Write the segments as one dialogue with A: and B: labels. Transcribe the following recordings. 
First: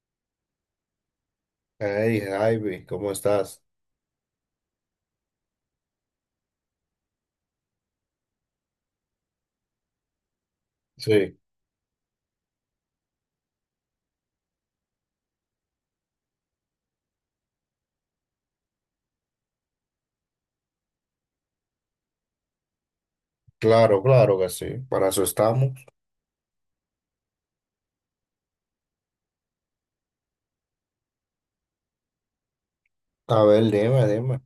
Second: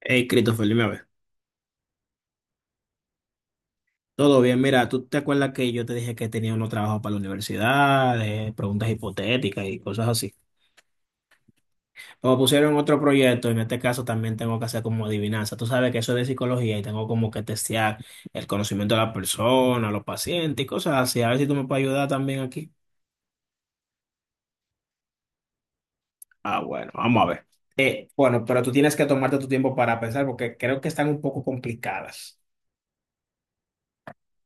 A: Hey, Christopher, dime a ver.
B: Hey, Javi, ¿cómo estás?
A: Todo bien, mira, ¿tú te acuerdas que yo te dije que tenía unos trabajos para la universidad, preguntas hipotéticas y cosas así?
B: Sí,
A: Me pusieron otro proyecto, en este caso también tengo que hacer como adivinanza. Tú sabes que eso es de psicología y tengo como que testear el conocimiento de la persona, los pacientes y cosas así. A ver si tú me puedes ayudar también aquí.
B: claro, claro que sí. Para eso estamos.
A: Ah, bueno, vamos a ver. Bueno, pero tú tienes que tomarte tu tiempo para pensar porque creo que están un poco complicadas.
B: A ver, dime.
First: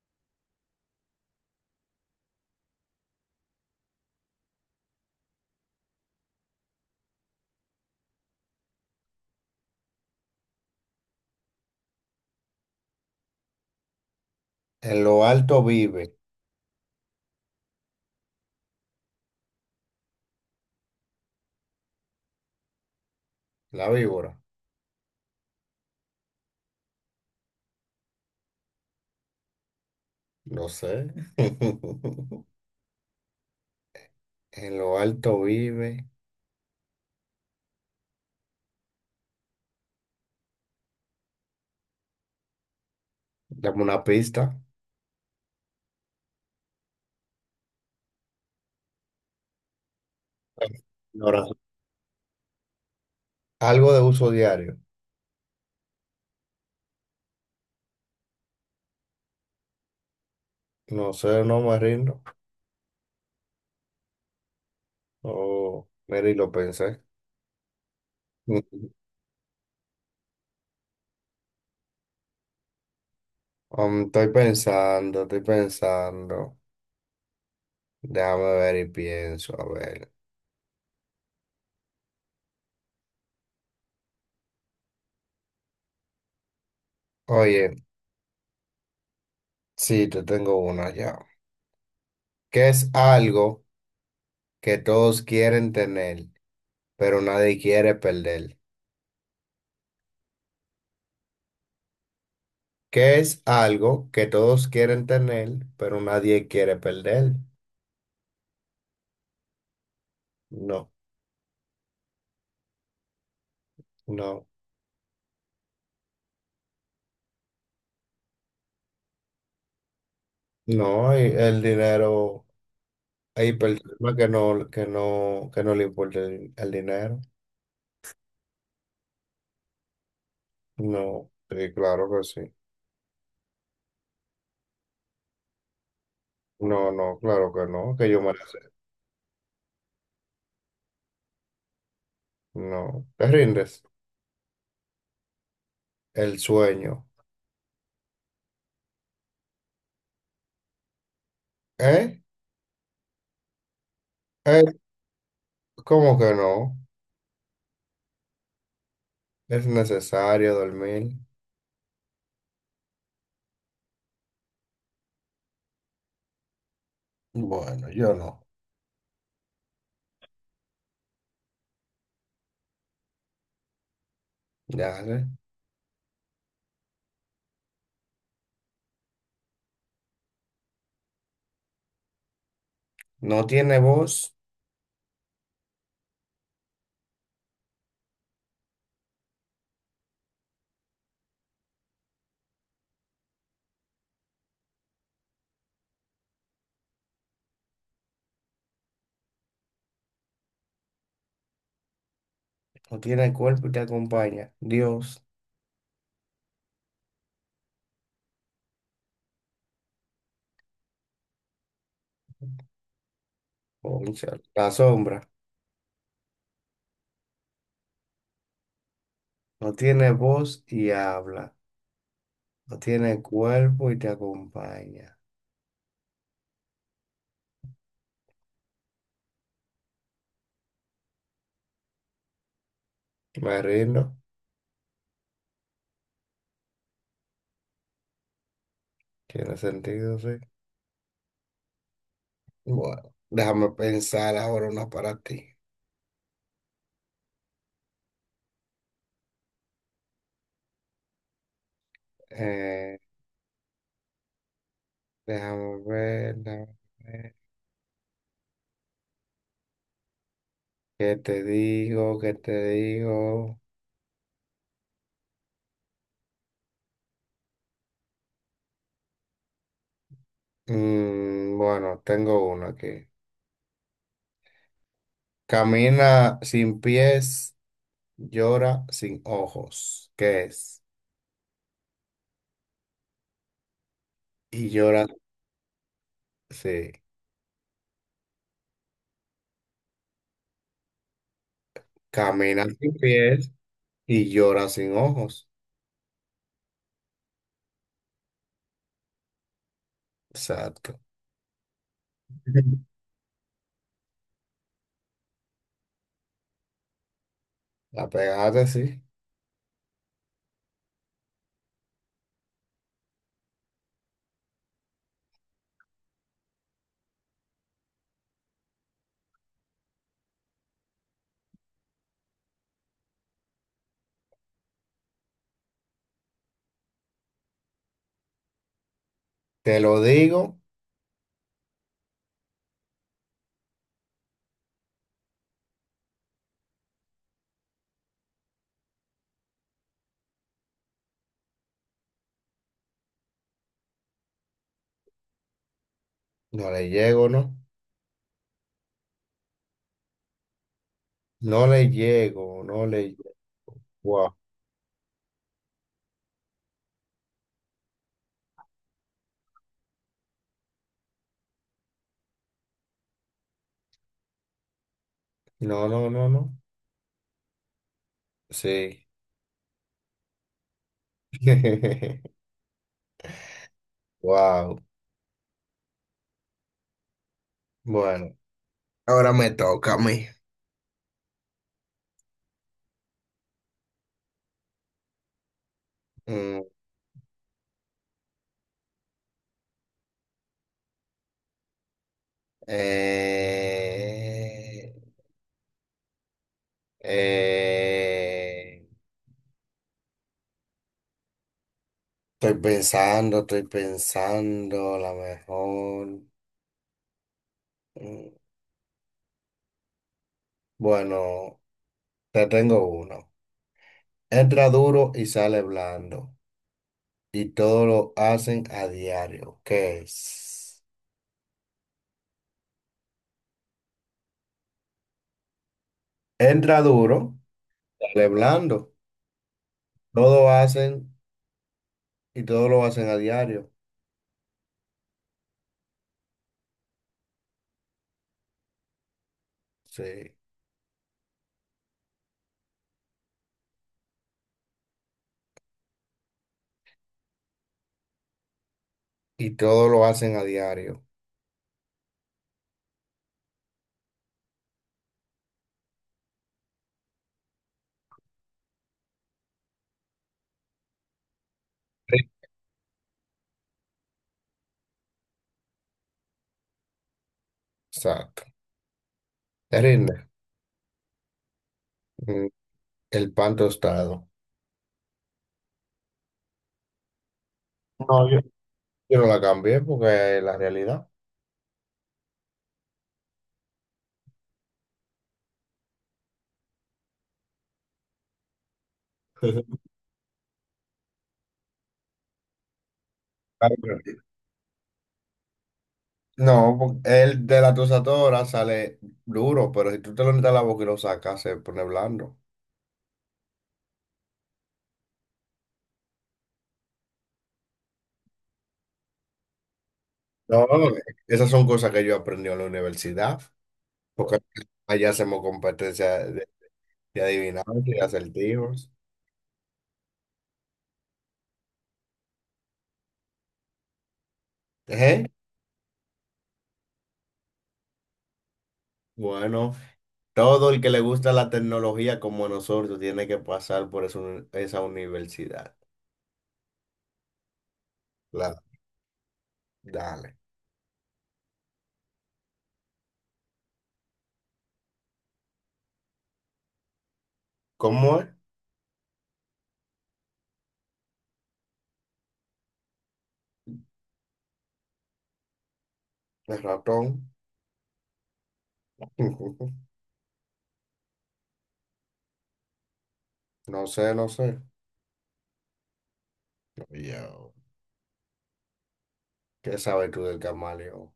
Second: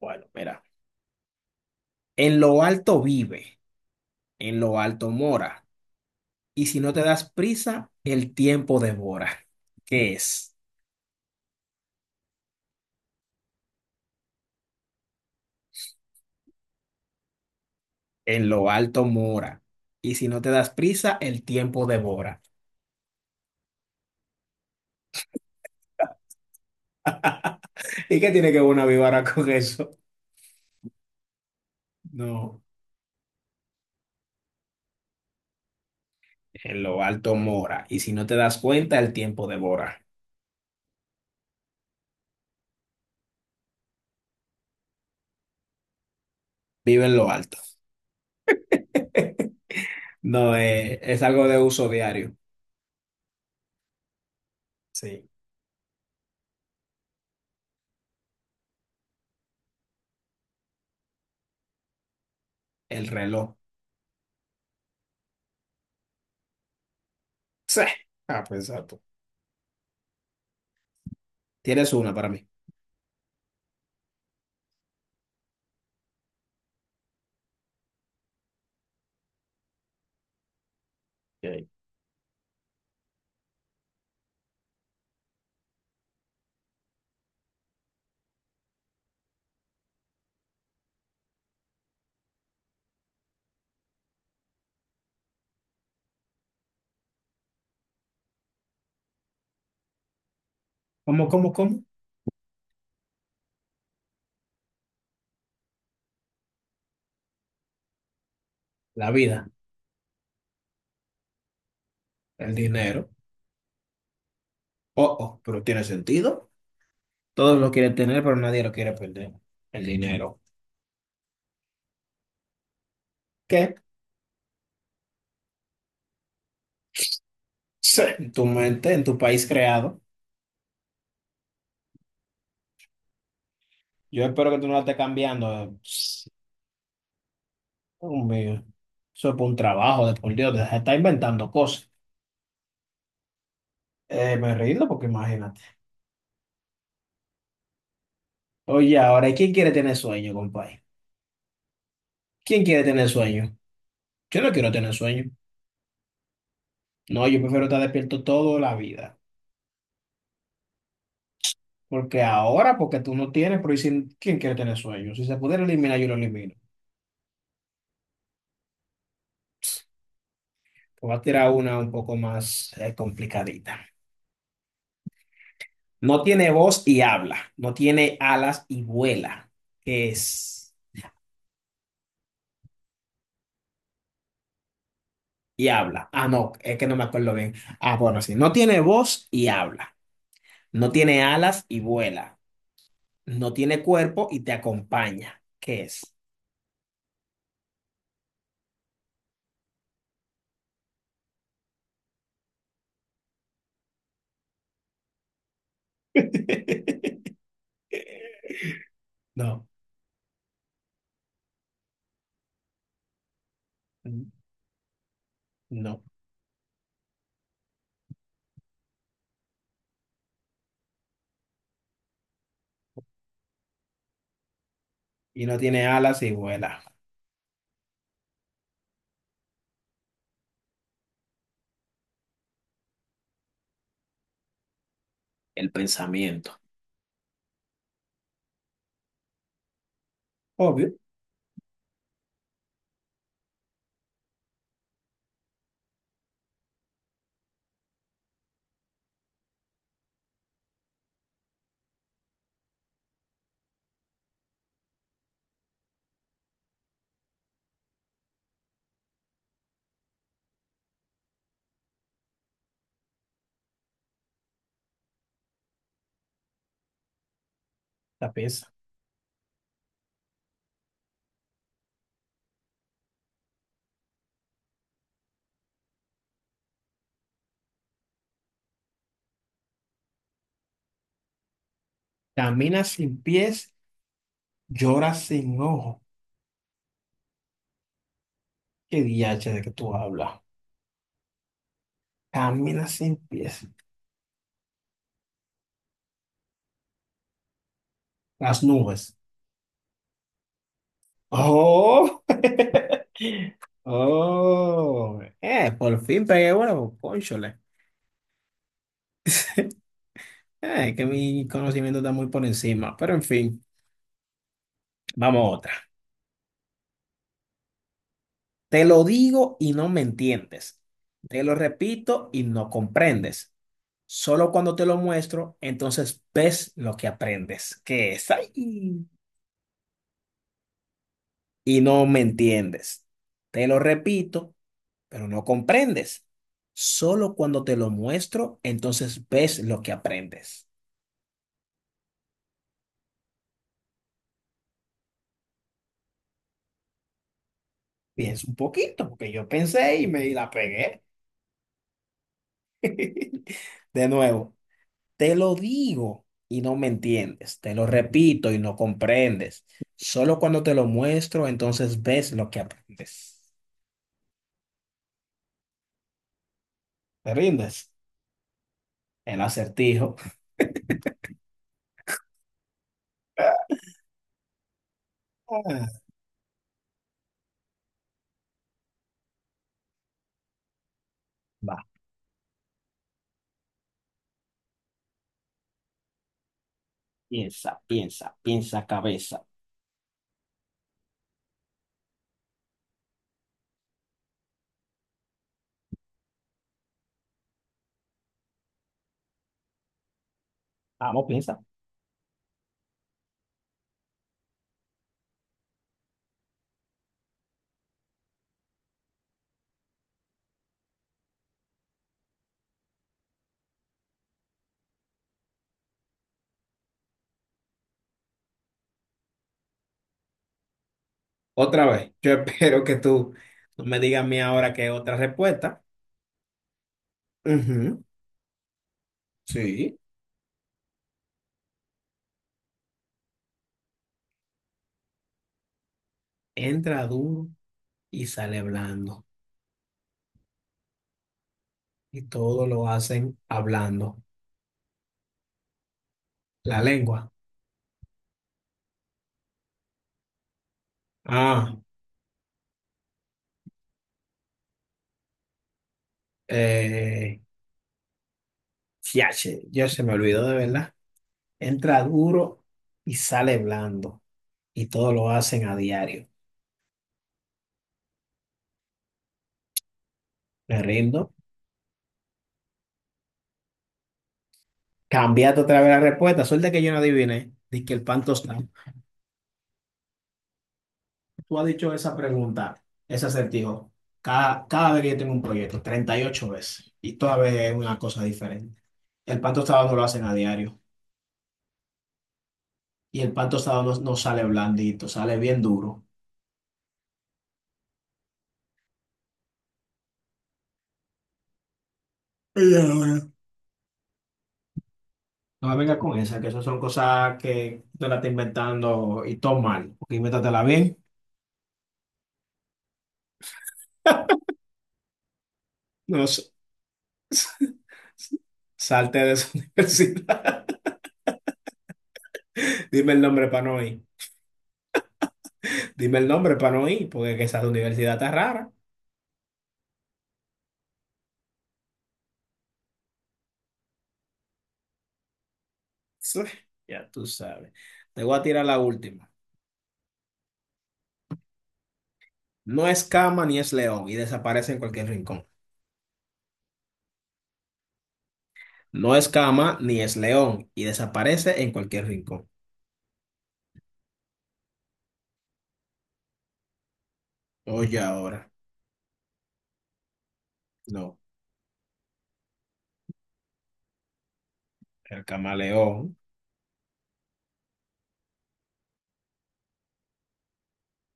A: Bueno, mira, en lo alto vive, en lo alto mora. Y si no te das prisa, el tiempo devora, que es
B: En lo alto vive
A: en lo alto mora. Y si no te das prisa, el tiempo devora.
B: la víbora.
A: ¿Y qué tiene que ver una víbora con eso?
B: No sé.
A: No,
B: En lo alto vive.
A: en lo alto mora. Y si no te das cuenta, el tiempo devora.
B: Dame una pista.
A: Vive en lo alto. No, es
B: Ahora,
A: algo de uso diario.
B: algo de uso diario.
A: Sí,
B: No sé, no me rindo.
A: el reloj.
B: Oh, mira, y lo pensé.
A: Sí. Ah, pues exacto. Tienes una para mí.
B: Estoy pensando, estoy pensando. Déjame ver y pienso, a ver.
A: Ok.
B: Oye, sí, te tengo una ya. ¿Qué es algo que todos quieren tener, pero nadie quiere perder?
A: ¿Cómo, cómo, cómo?
B: ¿Qué es algo que todos quieren tener, pero nadie quiere perder?
A: La vida,
B: No,
A: el dinero.
B: no,
A: Oh, oh, pero tiene sentido. Todos lo quieren tener, pero nadie lo quiere perder. El dinero.
B: no, hay el dinero, hay
A: ¿Qué?
B: personas que no, que no le importa el dinero.
A: Sí, en tu mente, en tu país creado.
B: No, sí, claro que sí.
A: Yo espero que tú no lo estés cambiando.
B: No, no, claro que no, que yo
A: Dios
B: me la
A: mío.
B: sé.
A: Eso es por un trabajo, de por Dios. Se está inventando cosas.
B: No, te rindes.
A: Me río porque imagínate.
B: El sueño.
A: Oye, ahora, ¿quién quiere tener sueño, compadre?
B: ¿Eh?
A: ¿Quién quiere tener sueño? Yo no
B: ¿Eh?
A: quiero tener sueño.
B: ¿Cómo que no?
A: No, yo prefiero estar despierto toda la vida.
B: Es necesario dormir.
A: Porque ahora, porque tú no tienes, pero ¿quién quiere tener sueño? Si se pudiera eliminar, yo lo elimino.
B: Bueno, yo no.
A: Voy a tirar una un poco más complicadita.
B: Dale.
A: No tiene voz y habla. No tiene alas y vuela. ¿Qué es?
B: No tiene voz,
A: Y habla. Ah, no, es que no me acuerdo bien. Ah, bueno, sí. No tiene voz y habla. No tiene alas y vuela. No tiene cuerpo y te acompaña. ¿Qué es?
B: no tiene cuerpo y te acompaña. Dios,
A: No,
B: cónchale. La sombra.
A: no.
B: No tiene voz y habla. No tiene cuerpo y te acompaña.
A: Y no tiene alas y vuela.
B: Me rindo.
A: El pensamiento.
B: Tiene sentido, sí.
A: Obvio,
B: Bueno, déjame pensar ahora una para ti. Eh, déjame ver. ¿Qué te digo? ¿Qué te digo?
A: la pieza.
B: Mm, bueno, tengo una aquí. Camina sin pies, llora sin ojos, ¿qué es?
A: Camina sin pies,
B: Y llora,
A: llora sin ojo.
B: sí.
A: ¿Qué diache de que tú hablas?
B: Camina
A: Camina
B: sin
A: sin
B: pies
A: pies.
B: y llora sin ojos.
A: Las nubes.
B: Exacto.
A: Oh,
B: Ujú.
A: oh, por fin pegué bueno, cónchole.
B: La pegaste, sí.
A: Es que mi conocimiento está muy por encima, pero en fin, vamos a otra. Te lo digo y no me entiendes. Te lo repito y no comprendes. Solo cuando te lo muestro, entonces ves lo que aprendes, que es ahí
B: Te lo digo,
A: y no me entiendes. Te lo repito pero no comprendes. Solo cuando te lo muestro, entonces ves lo que aprendes.
B: no le llego, ¿no?
A: Piensa un poquito, porque yo pensé y me la pegué.
B: No le llego.
A: De
B: Wow.
A: nuevo, te lo digo y no me entiendes. Te lo repito y no comprendes. Solo cuando te lo muestro, entonces ves lo que aprendes.
B: No, no, no, no.
A: ¿Te rindes?
B: Sí.
A: El acertijo.
B: Wow.
A: Ah,
B: Bueno, ahora me toca a mí.
A: va,
B: Mm,
A: piensa, piensa, piensa cabeza.
B: eh, eh,
A: Vamos, piensa.
B: Estoy pensando, a lo mejor. mm, Bueno, te tengo uno. Entra duro y sale blando. Y todo lo hacen a diario. ¿Qué es?
A: Otra vez, yo espero que tú no me digas a mí ahora que otra respuesta.
B: Entra duro,
A: Ujú.
B: sale blando.
A: Sí.
B: Todo hacen y todo lo hacen a diario.
A: Entra duro y sale blando.
B: Sí.
A: Y todo lo hacen hablando. La lengua.
B: Y todo lo hacen a diario.
A: Ah, eh, fiache, yo se me olvidó de verdad. Entra
B: Sí.
A: duro y sale blando. Y todo lo hacen a diario.
B: Exacto. Te rinde.
A: Me rindo.
B: Mm, El pan tostado.
A: Cambiate otra vez la respuesta. Suerte que yo no adiviné. Dice que el pan
B: No,
A: tostado.
B: yo no la cambié porque es la realidad.
A: Tú has dicho esa pregunta, ese acertijo, cada vez que yo tengo un proyecto, 38 veces, y toda vez es una cosa diferente. El pan tostado no lo hacen a diario, y el pan tostado no, no
B: Claro.
A: sale blandito, sale bien duro.
B: No, po- el de la tusatora sale duro, pero si tú te lo metes a la boca y lo sacas, se pone blando.
A: Y ahora, no me venga con esa, que esas son cosas que tú te la estás inventando y todo mal, porque
B: No,
A: invéntatela bien.
B: esas son cosas que yo aprendí en la universidad, porque allá hacemos competencia
A: No sé.
B: de adivinanzas y acertijos.
A: Salte de esa universidad. Dime el nombre para no ir.
B: Ejé.
A: Dime el nombre para no ir, porque que esa universidad está rara.
B: Bueno, todo el que le gusta la tecnología como nosotros tiene que pasar por esa esa universidad.
A: Sí, ya tú sabes. Te voy a
B: La,
A: tirar la última.
B: dale.
A: No es cama ni es león y desaparece en cualquier rincón.
B: ¿Cómo es?
A: No es cama ni es león y desaparece en cualquier rincón.
B: El ratón.
A: Oye, ahora. No,
B: No sé, no sé.
A: el camaleón.
B: Yo, ¿qué sabes tú del camaleón?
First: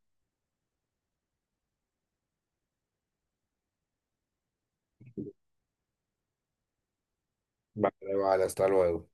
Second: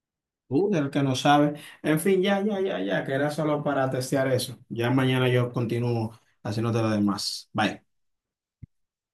A: El que no sabe. En fin, ya, ya, ya, ya, que era solo para testear eso. Ya mañana yo continúo haciéndote lo demás. Bye.
B: Vale, vale, hasta luego.